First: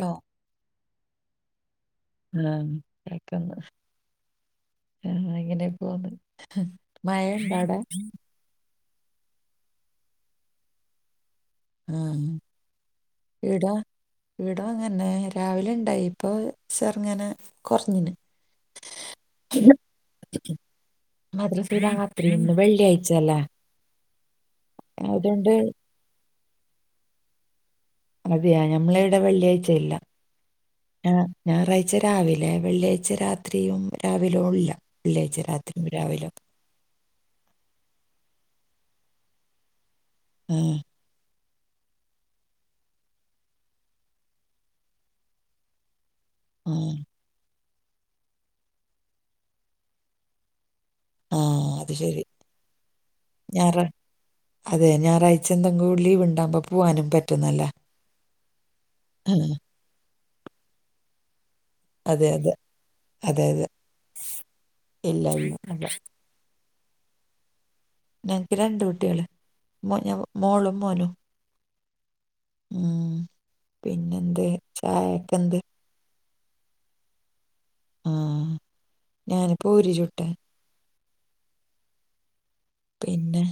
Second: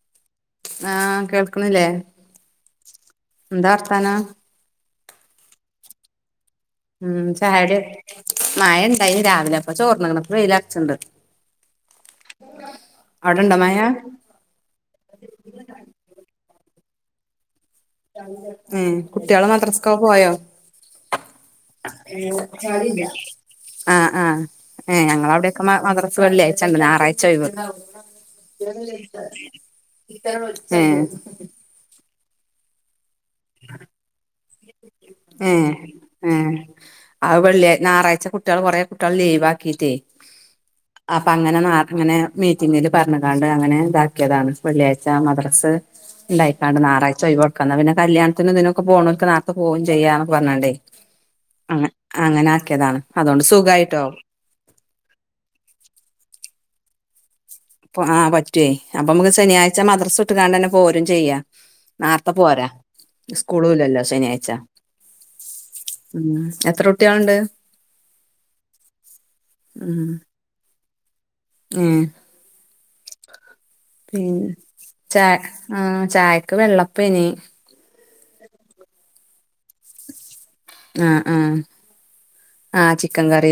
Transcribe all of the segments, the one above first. Law. ആഹ്‌ കേൾക്ക്‌ണില്ലേ? ആ കേൾക്ക്‌ണ്ട്, ആ അങ്ങനെയ പോന്ന്. മഴ ഉം, ഉണ്ടോ ചായൊടി അവിടെ മയ ഇണ്ടായിനി രാവിലെ ഇപ്പ ചോർന്ന്‌ക്ക്ണ് പ്പ വെയിലർച്ച്ണ്ട്. ആ അവടെണ്ടോ മയ? [unintelligible] അങ്ങന്നെ രാവിലണ്ടായി ഇപ്പൊ ചെർങ്ങനെ ഉം, കുട്ടീള മദ്രസ്ക്കൊക്കെ പോയോ? മദ്രസന്ന്‌ രാത്രി ന്ന് വെള്ളിയായിച്ചല്ലേ. ആഹ്‌ ആ ഏ ഞങ്ങളെ ഔടെക്കെ മദ്രസ് വെള്ളിയാച്ചണ്ട് ഞാറായ്ച്ചേ ഒഴിവ്. അതെയാ, ഞമ്മളെവിടെ വെള്ളിയാഴ്ചയില്ല, ഏഹ് ആ ഞാറായ് ച്ച രാവിലെ വെള്ളിയാഴ്ച രാത്രിയും രാവിലുംല്ല വെള്ളിയാഴ്ച രാത്രിയും രാവിലും [inaudible] ആ വെള്ളി ഞായറാഴ്ച്ച കുട്ടീള് കൊറേ കുട്ടീള് ലീവാക്കീറ്റെയ്. ഉം. അപ്പൊ അങ്ങനെ അങ്ങനെ മീറ്റിങ്ങില് പറഞ്ഞ്ങ്ങാണ്ട് അങ്ങനെ താക്കിയതാണ് വെള്ളിയാഴ്ച മദ്രസ്. ആ ണ്ടായിക്കാണ്ട് ഞായറാഴ്ച ഒയിവ് കൊട്ക്കാ ന്നാ പിന്നെ കല്യാണത്തിന് ദിനൊക്കെ പോണോൽക്ക് നേർത്തെ പോകും ചെയ്യാന്നൊക്കെ പറഞ്ങ്ങാണ്ടേയ്. ആ അ അത് ശരി അങ്ങനെ ആക്കിതാണ് അതോണ്ട് ഞായറാ സുഖായിട്ടോ. അതെ, ഞായറാഴ്ച ന്തെങ്കും ലീവ് ഉണ്ടാവുംമ്പോ പോവ്വാനും പറ്റുന്നല്ലാ. ആ പറ്റോയ്. അപ്പൊ ഞമ്മക്ക് ശനിയാഴ്ച്ച മദ്രസ് വിട്ട്കാണ്ട് തന്നെ പോരും ചെയ്യാ. അതെ ന്നാർത്തെ അതെ പോരാ, അതെ അതെ സ്കൂളും ഇല്ലല്ലോ ശനിയാഴ്ച. ഇല്ല ഇല്ല അല്ല ഉം. എത്ര കുട്ടിയാള്ണ്ട്? ഞങ്‌ക്ക് രണ്ട് കുട്ടിയാള്. ഞ മോളും മോനും. ഏ.? ! ഉം. പി, പിന്നെന്ത് ചാ, ചായക്കെന്ത് ആ.. ചായക്ക് വെള്ളപ്പേയ്നി. ആഹ്. ഞാന് പൂരി ചുട്ടേ. ആഹ്, ആഹ്. പിന്നെ,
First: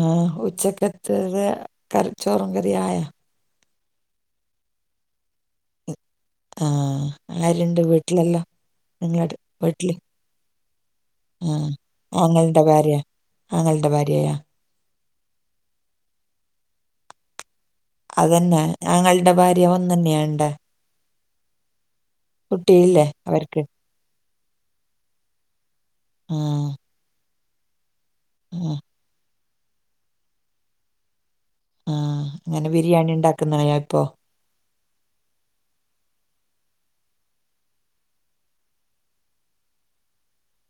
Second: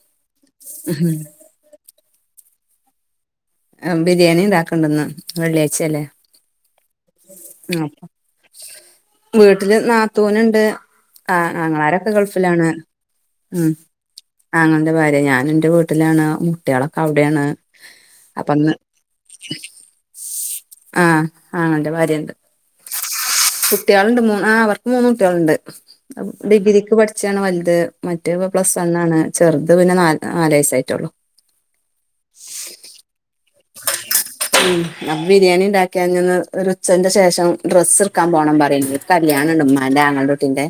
ആ ഉച്ചക്കത്തെത് കറി, ചോറും കറി ആയോ? ബിരിയാണി ണ്ടാക്ക്‌ണ്ട് ന്ന്. വെള്ളിയാഴ്ച അല്ലേ. ! ആഹ്. ആരുണ്ട് വീട്ടിലെല്ലാം? നിങ്ങട് വീട്ടില്? നാതൂന്ണ്ട്. ആ.. ആങ്ങളാരൊക്കെ ആങ്ങളുടെ ഗൾഫിലാണ്. ഭാര്യ ഉം. ആങ്ങളുടെ ഭാര്യയാ ആങ്ങളന്റെ ഭാര്യ. ഞാൻ ന്റെ വീട്ടിലാണ്, കുട്ടിയാളൊക്കെ അവിടേണ്. അതന്നെ അപ്പന്ന്, ആങ്ങളുടെ ഭാര്യ ഒന്ന് തന്നെയാണ്ടെ ആഹ്, ആങ്ങളന്റെ ഭാര്യണ്ട്. കുട്ടിയില്ലേ അവർക്ക് കുട്ടിയാള്ണ്ട്, മൂന്ന് ആഹ്, അവർക്ക് മൂന്ന് കുട്ടിയാളുണ്ട്. ആ ഡിഗ്രിക്ക് പഠിച്ചാണ് വൽത്. മറ്റേ പ്പം ആ പ്ലസ് വണ്ണ് ആണ്. ചെറുത് പിന്നെ, നാ നാലയ്സായിട്ടുള്ളു. ആഹ്. അങ്ങനെ ബിരിയാണി ഉണ്ടാക്കുന്ന [unintelligible] ഇപ്പൊ? ഉം. ന്ന് ബിരിയാണി ഉണ്ടാക്ക [unintelligible] ഒര് ഉച്ചന്റെ ശേഷം, ഡ്രസ് ഇട്ക്കാൻ പോണം പറിണ്ട്. കല്യാണം ണ്ട്, മ്മാന്റെ ആങ്ങളന്റെ കുട്ടീന്റെ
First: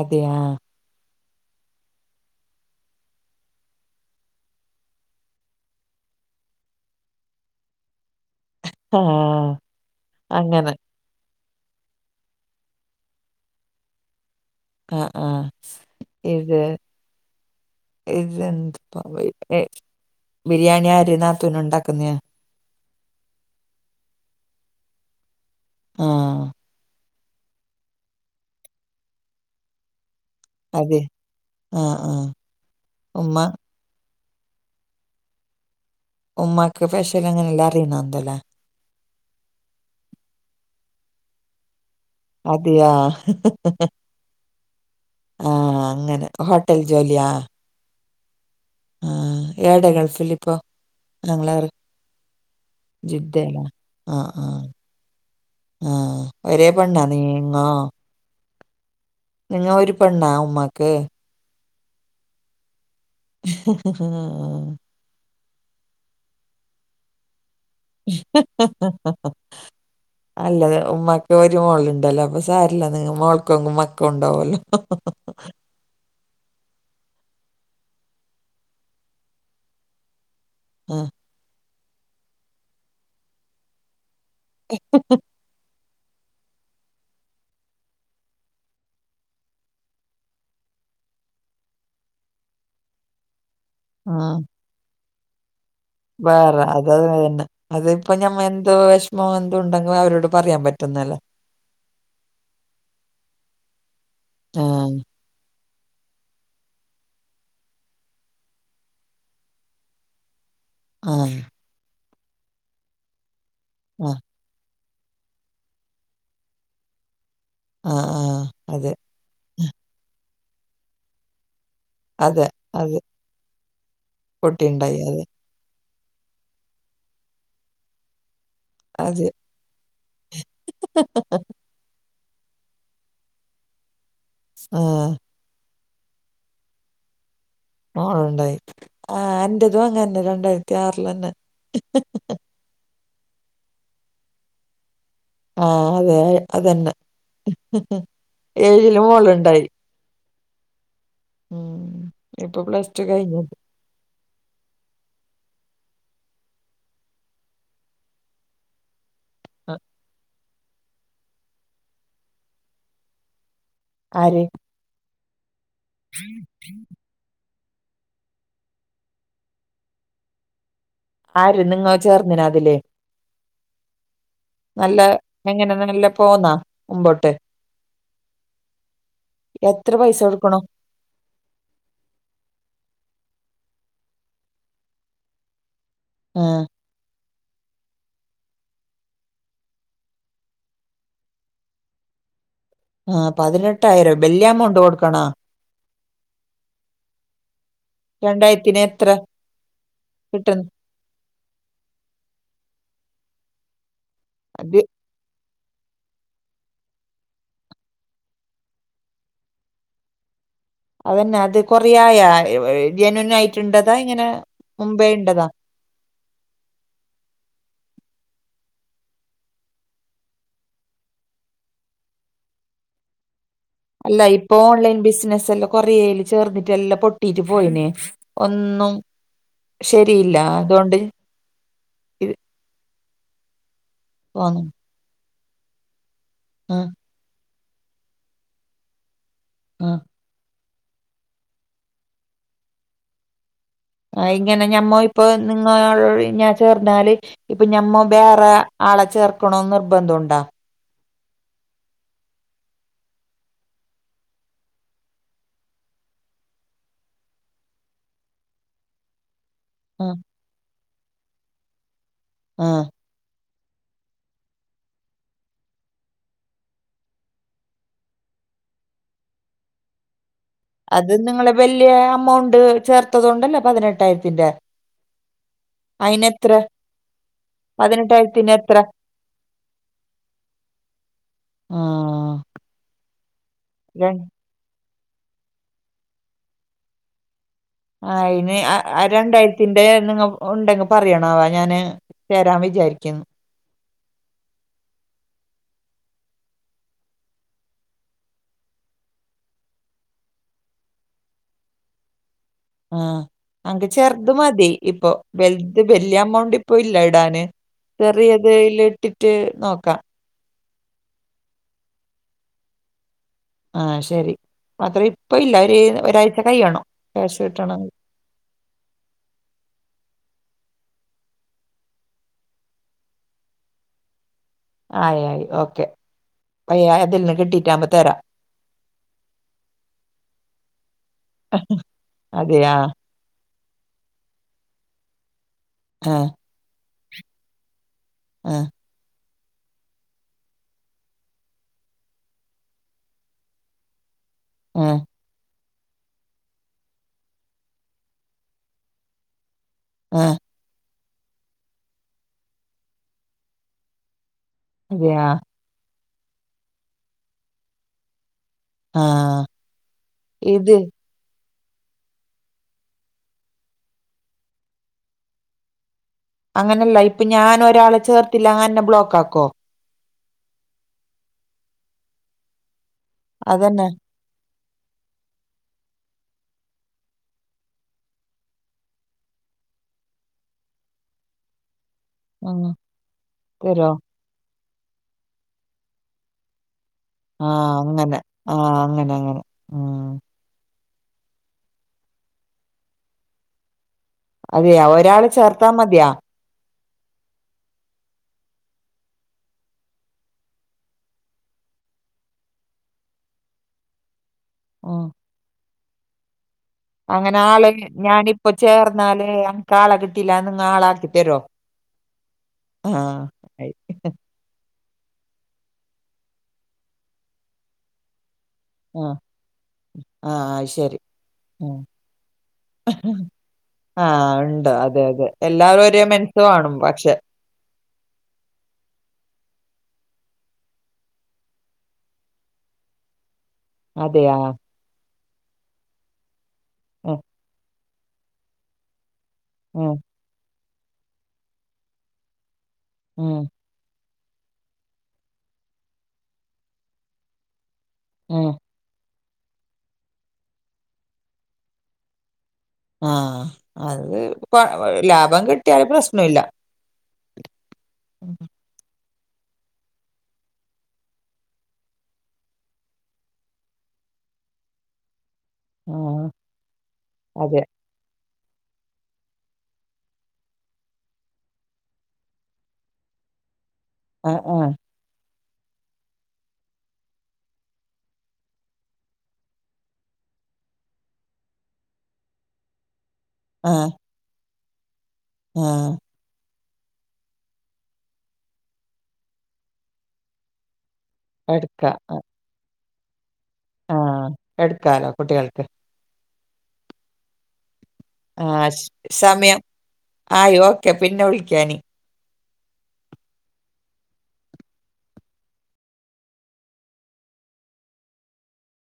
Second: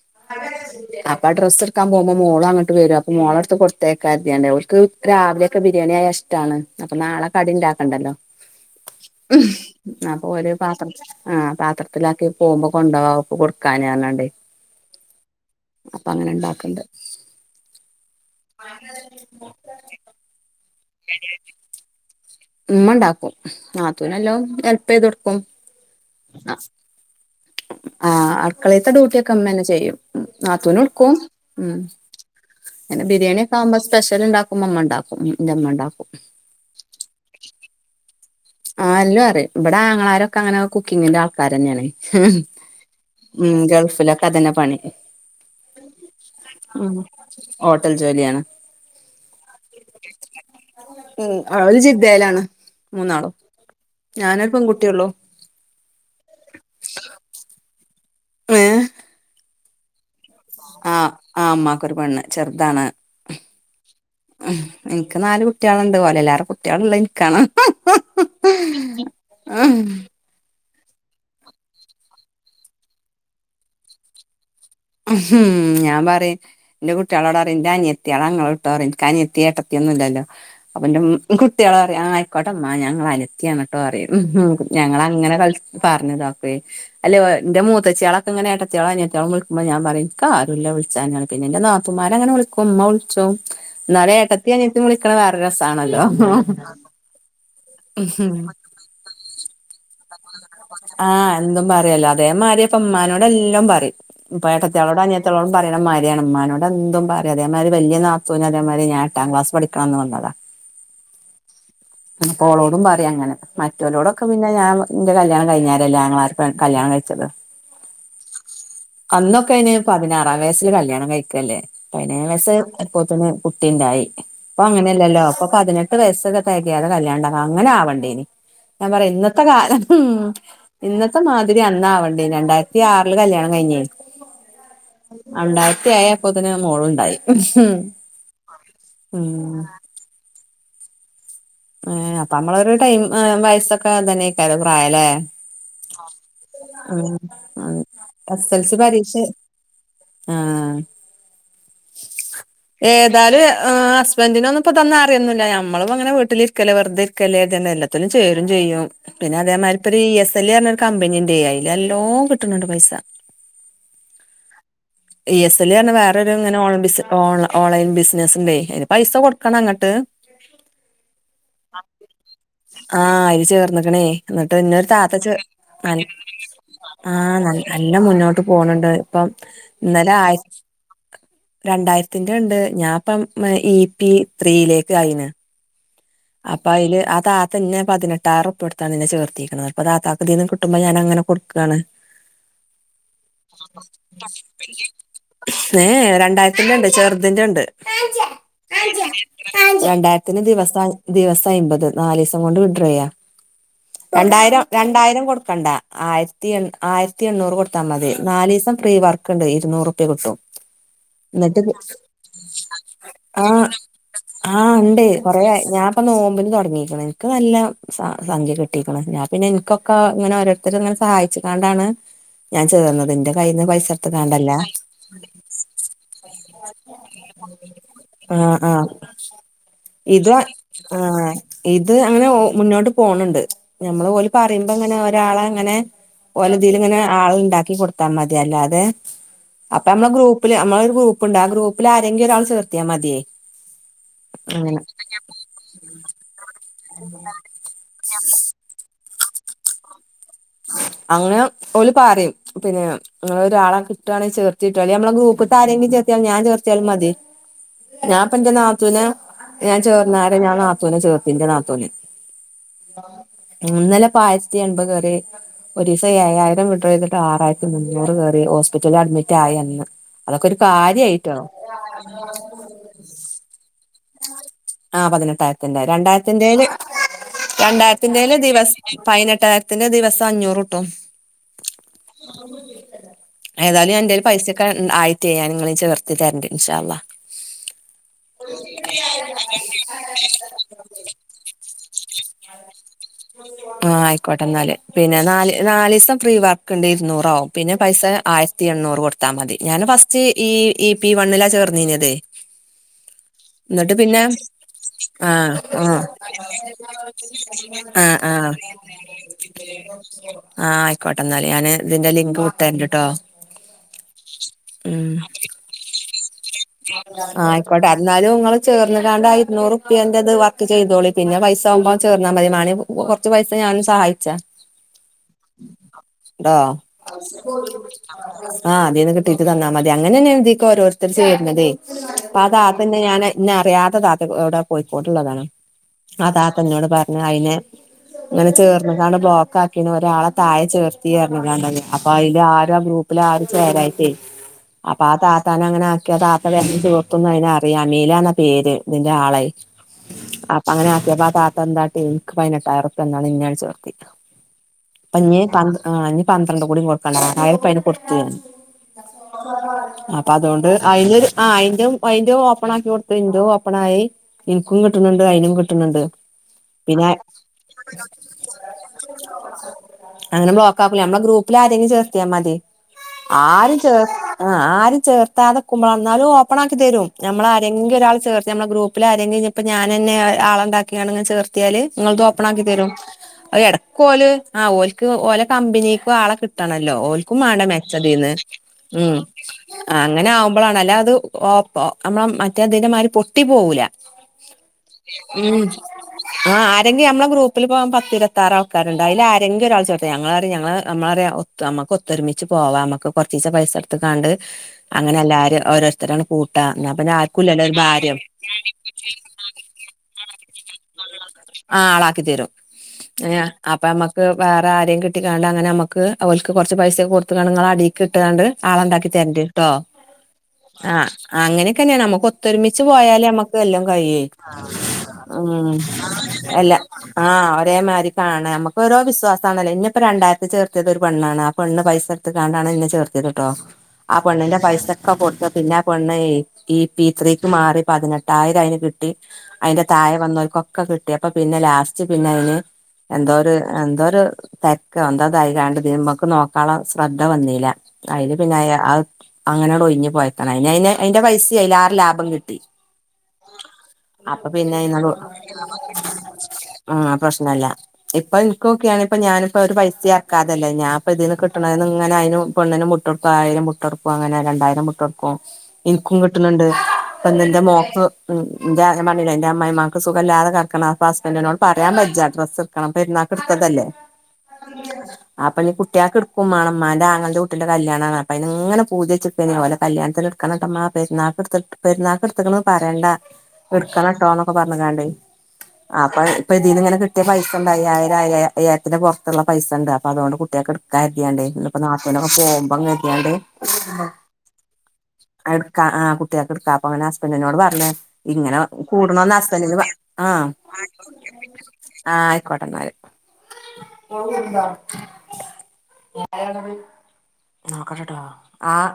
അതെയാ അപ്പൊ ഡ്രസ് ഇട്ക്കാൻ പോമ്പോ മോള് അങ്ങട്ട് വരും, അപ്പോ മോളെട്ത്ത് കൊടുത്തയക്കാര്ത്യാണ്ടേയ്, ഓല്ക് രാവിലെക്കെ ബിരിയാണി ആയ ഇഷ്- ഷ്ടാണ്, അപ്പൊ നാളെ കടി ണ്ടാക്കണ്ടല്ലോ. ! ആഹ്... അപ്പൊ ഒരു പാത്ര, ആഹ്. പാത്രത്തിലാക്കി പോകുമ്പോ കൊണ്ടോവാ ഓക്ക് കൊടുക്കാന് പറഞാൻണ്ടേയ്. ആഹ് ആഹ് അപ്പൊ അങ്ങനെ ഇത് ണ്ടാക്ക്ണ്ട്. [unintelligible] ബിരിയാണി ആര് നാത്തൂന് ഉണ്ടാക്കുന്നെയാ? മ്മ ണ്ടാക്കും. നാത്തൂന് എല്ലാം ഹെല്പ് ചെയ്ത് കൊടുക്കും. ആഹ് ആഹ്, അട്ക്കളെത്തെ ഡ്യൂട്ടിയൊക്കെ മ്മന്നെ ചെയ്യും. ഉം. നാത്തൂനും അതെ ഇട്ക്കും. ഉം. ആഹ് ആഹ് പിന്നെ, ഉമ്മ ബിരിയാണിയൊക്കെ ആവുമ്പോ സ്പെഷ്യൽ ണ്ടാ ഉമ്മമ്മ ണ്ടാക്കും, ന്റെമ്മ ണ്ടാക്കും. ഉമ്മാക്ക് പെഷ്യൽ അങ്ങനെ എല്ലാം അറിയും എന്തല്ലേ? ആഹ്, എല്ലൊം അറിം. ഇബടെ ആങ്ങളാരൊക്കെ അങ്ങനെ കുക്കിങ്ങിന്റെ ആൾക്കാരെന്നെ ആണ്. ഹ് ഹും. അതെയാ ഉം, ഗൾഫിലൊക്കെ അതന്നെ പണി. ആഹ്, അങ്ങനെ. ഹോട്ടൽ ഉം ജോലിയാ? ഹോട്ടൽ ജോലിയാണ്. ആഹ്. ഏടെ ഗൾഫിലിപ്പോ? ഉം ആങ്ങളാര്, അവര് ജിദ്ദയിലാണ് മൂന്നാളും ജിദ്ദേ? ജിദ്ദേലാ. ആഹ്.. ഞാനൊരു ആഹ്. പെൺകുട്ടിയുള്ളൂ ആഹ്, ഒരേ പെണ്ണാ നീങ്ങോ? ഏ...? നിങ്ങ ഒരു പെണ്ണാ ഉമ്മാക്ക്? ആ മ്മക്കൊരു പെണ്ണ്, ചെറുതാണ്. [unintelligible] ഇന്ക് നാല് കുട്ടിയാളുണ്ട്, ഓലെലാറെ കുട്ട്യാൾള്ളത് ഇൻകാണ്. ഉം [unintelligible] നല്ലത്. ഉമ്മക്ക് ഒരു മോളുണ്ടല്ലോ. അപ്പൊ സാരല്ല നിങ്ങ മോൾക്കെന്നും മക്കളുണ്ടാവല്ലോ. ! ഹും. ഞാൻ പറിം, ന്റെ കുട്ടിയാളോട് പറിം ന്റനിയത്തിയാളങ്ങള് ട്ടോറിം. ഇൻകനി ത്തി, ഏട്ടത്തി ഒന്നും ഇല്ലല്ലോ! അപ്പന്റെ ആഹ് കു കുട്ട്യാൾ പറിം, ആയിക്കോട്ടെമ്മ ഞാൻ ങ്ങളെ അനിയത്തിയാണ് ട്ടോറിം. ഹും ഞങ്ങളങ്ങനെ കളി പറഞ്ഞതാപ്പെയ്, അല്ലേയ് ന്റെ മൂത്തച്യാളൊക്കെ ഇങ്ങനെ ഏട്ടത്തിയാളും അനിയത്തിയാളും വിളിക്ക് മ്പം ഞാൻ പറിം ഇൻക്ക് ആരുല്ല വിളിച്ചാന് [unintelligible] പിന്നെന്റെ നാത്തൂൻമാരങ്ങനെ വിളിക്കും ഇമ്മ വിളിച്ചും ഇന്നാലും ആഹ് ഏട്ടത്തിം അനിയത്തിം വിളിക്കണത് വേറെ രസാണല്ലോ. വേറെ അതെ അതെന്നെ അതിപ്പ ഉഹും. ഞമ്മ എന്ത് വെഷമം എന്തുണ്ടെങ്കി അവരോട് പറയാൻ പറ്റുന്നല്ലേ ആഹ് എന്തും പറ്യാലോ അതേമാരിയപ്പമ്മാനോട് എല്ലോം പറിം. പ്പ ആഹ് ഏട്ടത്യാളോടും അനിയത്യാളോടൊന്നും പറയ്ണ മാര്യാണ്. ഇമ്മാനോട് എന്തും പറയ അതേമാതിരി വല്യ നാത്തൂന് അതേമാതിരി ഞാൻ എട്ടാം ക്ലാസ് പഠിക്ക്ണ അന്ന് വന്നതാ. [inaudible] ആഹ് പിന്നെ പ്പോളോടും പറിം അങ്ങനെ ആഹ് മറ്റൊലോടൊക്കെ പിന്നെ ഞാൻ ഇന്റെ കല്യാണം കഴിഞ്ഞാരല്ലേ ആങ്ങളാരൊക്കെ കല്യാണം കഴിച്ചത്. ആഹ് ആഹ് അതെ. അന്നൊക്കെ അയിന് പതിനാറാം വയസ്സില് കല്യാണം കഴിക്കല്ലേ. അതെ പയ്നേഴാംവയസ്സ് അതെ അപ്പോത്തിന് കുട്ടിണ്ടായി ഇപ്പൊ കുട്ടിയുണ്ടായി അങ്ങനല്ലല്ലോ. അതെ ഇപ്പം പതിനെട്ട് വയസ്സൊക്കെ തെകയാതെ കല്യാണണ്ടാക്ക, അങ്ങനെ ആവണ്ടേനി ഞാൻ പറയാ അതെ ഇന്നത്തെ കാലം ഹും ഇന്നത്തെ മാതിരി അന്നാവണ്ടീനി. രണ്ടായിരത്തി ആറില് കല്യാണം കഴിഞ്ഞെയ്. ആഹ് അണ്ടായ്രത്തി ഏയായ്പ്പോത്തിന് മോളുണ്ടായി. മോളുണ്ടായി. ഹ് ഉം എന്റതും അങ്ങനന്നെ രണ്ടായിരത്തി ആറിലന്നെ. ഏഹ് അപ്പൊ നമ്മളൊരു ടൈം ആം വയസ്സൊക്കെ തന്നേക്കാരം പ്രായ ലേ. ആഹ് അതെ അതന്നെ ആഹ് ഉം എസ് എൽ സി ഏഴില് പരീക്ഷ മോളുണ്ടായി ആഹ് ഉം ഇപ്പൊ പ്ലസ് ടു ഏതായാലും കഴിഞ്ഞത് ആഹ് ഹസ് ബെൻ്റിനൊന്നും ഇപ്പതൊന്നും അറിയൊന്നുല്ല. ഞമ്മളും അങ്ങനെ വീട്ടിലിരിക്കല്ലേ വെർതെ ഇരിക്കല്ലേര്തിയാണ്ട് എല്ലത്തിലും ചേരും ചെയ്യും. പിന്നെ ആ, അതേമായ്രി ഇപ്പൊര് ഇ എസ് എൽ പർഞ്ഞൊരു കമ്പനിണ്ടേ. അയ്ല് നല്ലോ കിട്ടണ് ണ്ട് പൈസ. ആര്? ഇ എസ് എൽ പർഞ്ഞാ വേറൊരു ഇങ്ങനെ ഓൺ ബിസ് ഓൺലാ ഓൺലൈൻ ബിസിനസ്സ്ണ്ടെയ്. അയ്ന് പൈസ കൊടുക്കണം അങ്ങട്ട്. ആര് നിങ്ങ ചേർന്നിന അതില് ആഹ് അയ്ല് ചേർന്ന്ക്ണേ എന്നിട്ട് ഇന്നൊരു നല്ല താത്ത ചേർ എങ്ങനെ നല്ല പോന്നാ മുമ്പോട്ട് ആഹ് നൽ നല്ലം മുന്നോട്ട് പോണ് ണ്ട് ഇപ്പം. എത്ര ഇന്നലെ പൈസ ആയി കൊടുക്കണു രണ്ടായിരത്തിന്റെണ്ട് ഞാൻ ഇപ്പം ഇ പി ത്രീയിലേക്ക് ആയിണ്. ആഹ് അപ്പ അയ്ല് ആ താ ത്തന്നെ പതിനെട്ടായിരം ഉറുപ്പ്യ കൊടുത്താണ് ന്നെ ചേർത്തിക്ണത്. ഇപ്പൊ താത്താക്ക് ഇതീന്ന് കിട്ടുമ്പം ഞാനങ്ങനെ കൊടുക്കാണ്. ആഹ് പതിനെട്ടായിരം ബല്യ അമൗണ്ട് കൊടുക്കണ ഏഹ് എ രണ്ടായിരത്തിന്റെണ്ട് ചെറുതിന്റെണ്ട്. രണ്ടായിരത്തിന് എത്ര രണ്ടായിരത്തിന് കിട്ടും ദിവസ് [unintelligible] ദിവസം അയ്മ്പത് നാലീസം കൊണ്ട് വിഡ്രോ ചെയ്യാ. രണ്ടായിരം അത് രണ്ടായിരം കൊടുക്കണ്ട. ആയിരത്തി എൺ ആയിരത്തി എണ്ണൂറ് കൊടുത്താ മതി. നാലീസം പ്രീ വർക്ക്ണ്ട് ഇരുന്നൂറുപ്യ കിട്ടും. അതന്നെ അത് എന്നിട്ട് കൊറെ ആയാ. ജെനുവൻ ആയിട്ട് ആഹ് ഇണ്ടതാ ഇങ്ങനെ മുമ്പേ ഇണ്ടതോ. ഞാപ്പം നോമ്പിന് തൊടങ്ങീക്ക്ണ്. ഇൻക്ക് നല്ല സംഖ്യ കിട്ടീക്ക്ണ് ഞാൻ പിന്നെ ഇൻക്കൊ ക്കാ ഇങ്ങനെ ഓരോരുത്തര്ങ്ങനെ സഹായിച്ച്ക്കാണ്ടാണ് ഞാൻ ചേർന്നത്. ഇന്റെ കയ്ന്ന് പൈസ അല്ല ഇട്ത്ത്ക്കാണ്ടല്ല ഇപ്പ ഓൺലൈൻ ബിസിനസ്സ് എല്ലും കൊറേ യില് ചേർന്നിട്ട് എല്ലം പൊട്ടീട്ട് പോയിണ്. ആഹ് ആഹ് ഇതു ആഹ് അതുകൊണ്ട് ആഹ് ഇത് അങ്ങനെ ഓ മുന്നോട്ട് പോണ് ണ്ട്. നമ്മള് ഓല് പോന്നു പറിമ്പങ്ങനെ ഒരാളങ്ങനെ ആഹ് ഓലതിലിങ്ങനെ ആള്ണ്ടാക്കി കൊടുത്താ മതി. അല്ലാതെ അപ്പൊ ആഹ് നമ്മളെ ഗ്രൂപ്പില് നമ്മളൊരു ഗ്രൂപ്പുണ്ട് ആ ഗ്രൂപ്പിൽ ആരെങ്കിലൊരാൾ ചേർത്തിയാ മതിയേ. ആ ഇങ്ങനെ അങ്ങനെ ഞമ്മ ഇപ്പൊ നിങ്ങ ഞാൻ ചേർന്നാല് ഇപ്പൊ ഞമ്മ ബേറെ ആളെ ചേർക്കണോ ന്ന് നിർബന്ധ ഉണ്ടോ? അങ്ങനെ ഓല് പറിം. പിന്നെ ഇങ്ങളൊരാള കിട്ടാണെ ചേർത്തിട്ടാളീ. നമ്മളെ ഗ്രൂപ്ത്തെ ആരെങ്കി ചേർത്ത്യാ ഞാൻ ചേർത്ത്യാലും മതി. ഞാപ്പ എന്റെ നാത്തൂന ഞാൻ ആഹ് ചേർന്നാര ഞാൻ നാത്തൂനെ ചേർത്തു എന്റെ നാത്തൂനെ. ആഹ് ഇന്നലെപ്പ ആയിരത്തി എൺപത് വരെ ഒരീസം ഏഴായിരം വിഡ്രോ ചെയ്തിട്ട് ആറായിരത്തി മുന്നൂറ് കേറി ഹോസ്പിറ്റലിൽ അഡ്മിറ്റ് ആയ അന്ന് അതൊക്കെ ഒരു കാ അത് നിങ്ങള് വല്യ എമൗണ്ട് ചേർ [unintelligible] പതിനെട്ടായിരത്തിന്റെ ആ അയിനെത്ര രണ്ടായിരത്തിന്റെൽ പതിനെട്ടായിരത്തിന് ദിവസ് എത്ര പതിനെട്ടായിരത്തിന്റെ ദിവസം അഞ്ഞൂറ് കിട്ടും ഏതായാലും ര എന്റെല് പൈസേക്ക മ് ആയി [unintelligible] ഞാൻ ഇങ്ങളേം ചേർത്തു തരണ്ട് ഇൻഷാ അല്ലാഹ് അയ്ന് ആഹ് ആഹ് രണ്ടായിരത്തിന്റെ നിങ്ങ ഉണ്ടെങ്കി പറയണവാ ഞാന് തരാവെ വിചാരിക്കും അക്ക ആഹ് ആയിക്കോട്ടെ എന്നാല്. പിന്നെ നാല് നാലീസം ഫ്രീ വർക്ക് ഉണ്ടായിരുന്നു. [unintelligible] പിന്നെ പൈസ ആയ സ് [unintelligible] എണ്ണൂറ് കൊടുത്താ മതി ഞാന് ഫസ്റ്റ് ഈ ഈ പി വണ്ണിലാ ചേർന്നീഞ്ഞത് ആഹ്. അങ്കി ചെറുത് മതി ഇപ്പൊ ആഹ് വലുത് ആഹ് വല്യ എമൗണ്ട് ഇപ്പോ ഇല്ല ഇടാന് ആഹ് ചെറിയ ഇത് ആഹ് ല് ഇട്ടിട്ട് നോക്കാം ആഹ് ആയിക്കോട്ടെ എന്നാല്. ഞാന് ഇതിന്റെ ലിങ്ക് വിട്ട് തരണ്ട്ട്ടോ ആഹ് ശെരി മാത്ര ഇപ്പ ഇല്ല ഒരു ഒരാഴ്ച കൈയണം ആഹ് കാശ് ആയിക്കോട്ടെ കിട്ടണങ്കി എന്നാലും ഇങ്ങള് ചേർന്നിടാണ്ട് ആ ഇരുന്നൂറു റുപ്യന്റെത് വർക്ക് ചെയ്തോളീം പിന്നെ പൈസ ആകുമ്പം ചേർന്നാ മതി [unintelligible] കൊറച്ച് പൈസ ഞാനും സഹായിച്ചാ ആയി ആയി ഓക്കെ. ട്ടോ [unintelligible] കിട്ടിട്ട് ആകുമ്പ തരാം ആഹ് അതീന്ന് കിട്ടീട്ട് തന്നാ മതി അങ്ങനെ തന്നെ ഇതീക്ക് ഓരോരുത്തര് ചേരുന്നതേ [unintelligible] അതെയാ ആതന്നെ ഞാനായ് എന്നെ അറിയാത്ത താത്ത ഇവിടെ കോഴിക്കോട് ഉള്ളതാണ്. ആ ആഹ് താത്ത എന്നോട് പറഞ്ഞു അയിന് ഇങ്ങള് ആഹ് ചേർ [unintelligible] ബ്ലോക്ക് ആക്കീന് ഒരാളെ താഴേ ചേർത്തി പറഞ്ഞു ഞാൻ. [unintelligible] അപ്പൊ അയില് ആര ഗ്രൂപ്പില് ആരും ചേരായിട്ടേ ആഹ് അപ്പൊ ആ താത്താ [unintelligible] അങ്ങനെ ആക്കി ആ താത്ത [unintelligible] അതിനു അറിയാം മീല എന്ന പേര് ഇതിന്റെ ആളെ ആഹ് അപ്പൊ അങ്ങനെ ആക്കിയപ്പാ ആ താത്ത എന്താട്ടി എനിക്ക് പതിനെട്ടായിരം റുപിയ തന്നാണ് ഇന്നങ്ങട് ചേർത്തി ഇപ്പ അതെയാ ഇനി പന്ത് ഏഹ് ഇനി പന്ത്രണ്ട് കൂടി [unintelligible] ആയിരം റുപ്പിയ അതിനു കൊടുത്തു ഞാന് ആഹ് അപ്പൊ അതൊണ്ട് ഇത് അയിന്നൊരു ആഹ് അയിന്റെ, അയിന്റെ ഓപ്പൺ ആക്കി കൊടുത്ത് എന്റെയും ഓപ്പണായി എനിക്കും കിട്ടുന്നുണ്ട് അയിനും കിട്ടുന്നുണ്ട് അങ്ങനെയല്ല പിന്നെ ഇപ്പൊ ഞാന് ഒരാളെ ചേർത്തില്ല അങ്ങനെന്നെ ബ്ലോക്ക് ആക്കോ അങ്ങനെ ബ്ലോക്ക് ആക്കൂല നമ്മള ഗ്രൂപ്പില് ആരെങ്കിലും ചേർത്തിയാൽ മതി ആരും അതന്നെ ചേർ ആഹ് ആരും ചേർത്താതെ നിക്കുമ്പള എന്നാലും ഓപ്പൺ ആക്കി തരും നമ്മള ആരെങ്കിലും ഒരാള് ചേർത്ത് നമ്മള ഗ്രൂപ്പിൽ [unintelligible] ഇപ്പൊ ഞാനന്നെ ഏഹ് ആളെ ഉണ്ടാക്കി [unintelligible] ചേർത്തിയാല് നിങ്ങളത് ഓപ്പൺ ആക്കി ആഹ് തരും അയ് തരോ എടക്ക് ഓല് ആഹ് ഓൽക്ക് ഓല കമ്പനിക്കും ആളെ കിട്ടണല്ലോ ഓൽ [unintelligible] വേണ്ടേ ആഹ് അങ്ങനെ മെച്ചതീന്ന് ആഹ് അങ്ങനെ ഉം അങ്ങനെ ഉം അങ്ങനെ ആവുമ്പോളാണ് അല്ല അത് [unintelligible] നമ്മള മറ്റേ ഇതിനെ മാതിരി പൊട്ടി പോവൂല അതെയാ ഒരാളെ ചേർത്താ മതിയാ [unintelligible] [unintelligible] നമ്മള ഗ്രൂപ്പിലിപ്പ പത്തു ഇരുപത്താറ് ആൾക്കാരുണ്ട്. അയിലു ആരെങ്കിലും ഒരാള് ചേർത്താ ഞങ്ങളറിയ ഞങ്ങള് നമ്മളറിയാ ഒ [unintelligible] അമ്മക്ക് ഒത്തൊരുമിച്ച് പോവാം നമക്ക് കുറചീസം പൈസട് [unintelligible] ഉം അങ്ങനെ എല്ലാരും ഓരോരുത്തരാണ് കൂ അങ്ങനെ ആള് ഞാനിപ്പോ ചേർന്നാലേ നമുക്ക് ആളെ കിട്ട് [unintelligible] അതിനൊന്നു ആള ആക്കി തരോ ആ ആളാക്കി തരും ഏ ആഹ് ആയി അപ്പൊ നമ്മക്ക് വേറെ ആരേം കിട്ടിക്കാണ്ട് അങ്ങനെ അമ്മക്ക് അവൽക്ക് കൊറച്ച് പൈസ കൊടുത്ത് [unintelligible] നിങ്ങള അടീ കിട്ടണണ്ട് ആള ഉണ്ടാക്കി തരണ്ടീട്ടോ ആഹ് ആഹ് ശെ ആഹ് അങ്ങനെയൊക്കന്നെയാണ് നമ്മുക്ക് ഒത്തൊരുമിച്ച് പോയാലേ നമ്മക്ക് എല്ലൊം കയ്യൊ ആഹ് അതെ അതെ. ആഹ് എല്ലാവരും ഒരേ മനസ്സ് അല്ല കാണും പക്ഷെ ആ ആഹ് ഒരേ മാരി കാണാ നമ്ക്ക് ഓരോ വി്സ്വാസാണല്ലോ ഇന്നപ്പോ രണ്ടായിരത്തി ചേർത്ത്യത് ഒരു പെണ്ണാണ് ആ പെണ്ണ് പൈസ [unintelligible] ഇന്നെ ചേർത്ത്യത്ട്ടോ. ആ അതെയാ പെണ്ണ്ന്റെ പൈസെക്കെ കൊടുത്ത് പിന്നെ ആ പെണ്ണെ ഉം [unintelligible] മാറി പതിനെട്ടായിരം അയ്ന് കിട്ടി. ഉം [unintelligible] വന്നോൽകൊക്കെ കിട്ട്യാപ്പം പിന്നെ ലാസ്റ്റ് പിന്നെ അയ്ന് ഉം എന്തോര് ആ എന്തോര് തെക്കോ എന്താ തായികാണ്ട് ഇതിമക്ക് നോക്കാൻള സ്രദ്ധ വന്നീല്ല. അയ്ല് ഉം പിന്നെ അയാ അഹ് അങ്ങനാട് ഒയ്ഞ്ഞ് പോയക്ക അയ്ഞ്ഞയ്ഞ്ഞ് അയ്ന്റെ പൈസിം അയ്ലേറെ ലാഭം കിട്ടി. ആഹ് അപ്പൊ പിന്നെ അത് അയിനാണ്ട് ലാഭം കിട്ട്യാല് പ്രശ്നല്ല. ആഹ് പ്രശ്നല്ല. ഇപ്പൊ ഇൻകോക്യാണി ഇപ്പം ഞാനിപ്പോ ഒര് പൈസിം എർക്കാതല്ലേ ഞാപ്പം ഇതീന്ന് കിട്ട് ണേന്ന്ങ്ങനെ അയ്നും പെണ്ണ്നും മു വിട്ടൊടുക്കും ആയിരം വ്ട്ടൊട്ക്കും അങ്ങനെ രണ്ടായിരം വ്‌ട്ടൊട്ക്കും. ഇന്ക്കും ആഹ് ക്‌ട്ട്ണ്ണ്ണ്ട് പ്പന്ന്ന്റെ അതെ മോൾക്ക് മ് ഇന്റെ ല്ലെ ഇന്റെ അമ്മായിമാക്ക് സുഖമല്ലാതെ കട്ക്ക്ണ അപ്പം ഹസ്ബന്റ്നോട്‌ പറ്യാൻ ബെജ്ജ ഡ്രസ് എടുക്കണംപെര്ന്നാൾക്ക്‌ ഇട്ത്തതല്ലേ. ആ ആ [inaudible] അപ്പഞ്ഞ് കുട്ട്യാൾക്ക്ട്ക്കും മാണം ഇമ്മാന്റെ ആങ്ങൾന്റെ കുട്ടിന്റെ കല്യാണാണ് അപ്പയ്ന്ങ്ങനെ പൂത്യാ ച്ക്കെനി ഓലെ കല്യാൺതിന് ഇട്‌ക്കണട്ടമ്മാ പെര്ന്നാൾക്ക്‌ട്ത് പെര്ന്നാൾക്ക്ട്ത്ത്ക്ക്ണ്ന്ന് പറ്യണ്ട. ആഹ്. ആട്ടോ ന്നൊക്കെ പർഞ്ഞ് കാണ്ടേ. ആഹ്. അപ്പൊ ഇപ്പൊ ഇതീന്ന്ങ്ങനെ കിട്ട്യാ പൈസണ്ട് അയ്യായിരം അയ്യാ അയായിര്തിന്റെ പൊർത്ത്ള്ള പൈസ ഇണ്ട് അപ്പതോണ്ട് കുട്ട്യാക്ക് ഇട് എട്ക്കര്‌ത്യാണ്ട് ഇന്ന്പ്പം എടുക്കാം ആ നാത്തൂനൊ ക്കെ പോവുമ്പം കര്ത്യാണ്ട് ആ, എടുക്കാലോ ആ കുട്ടികൾക്ക് ഇട്ക്ക ആ കുട്ട്യാക്ക്ട്ക്കാ അപ്പൊങ്ങനെ ഹസ്ബന്റ്നോട‌ ർഞ്ഞ് ആഹ് സമയം ആയോ ക്യാ പിന്നെ വിളിക്യാനി. ആഹ് അയ്ക്കോട്ടെന്നാല്. നോക്കട്ടെട്ടോ ആഹ്.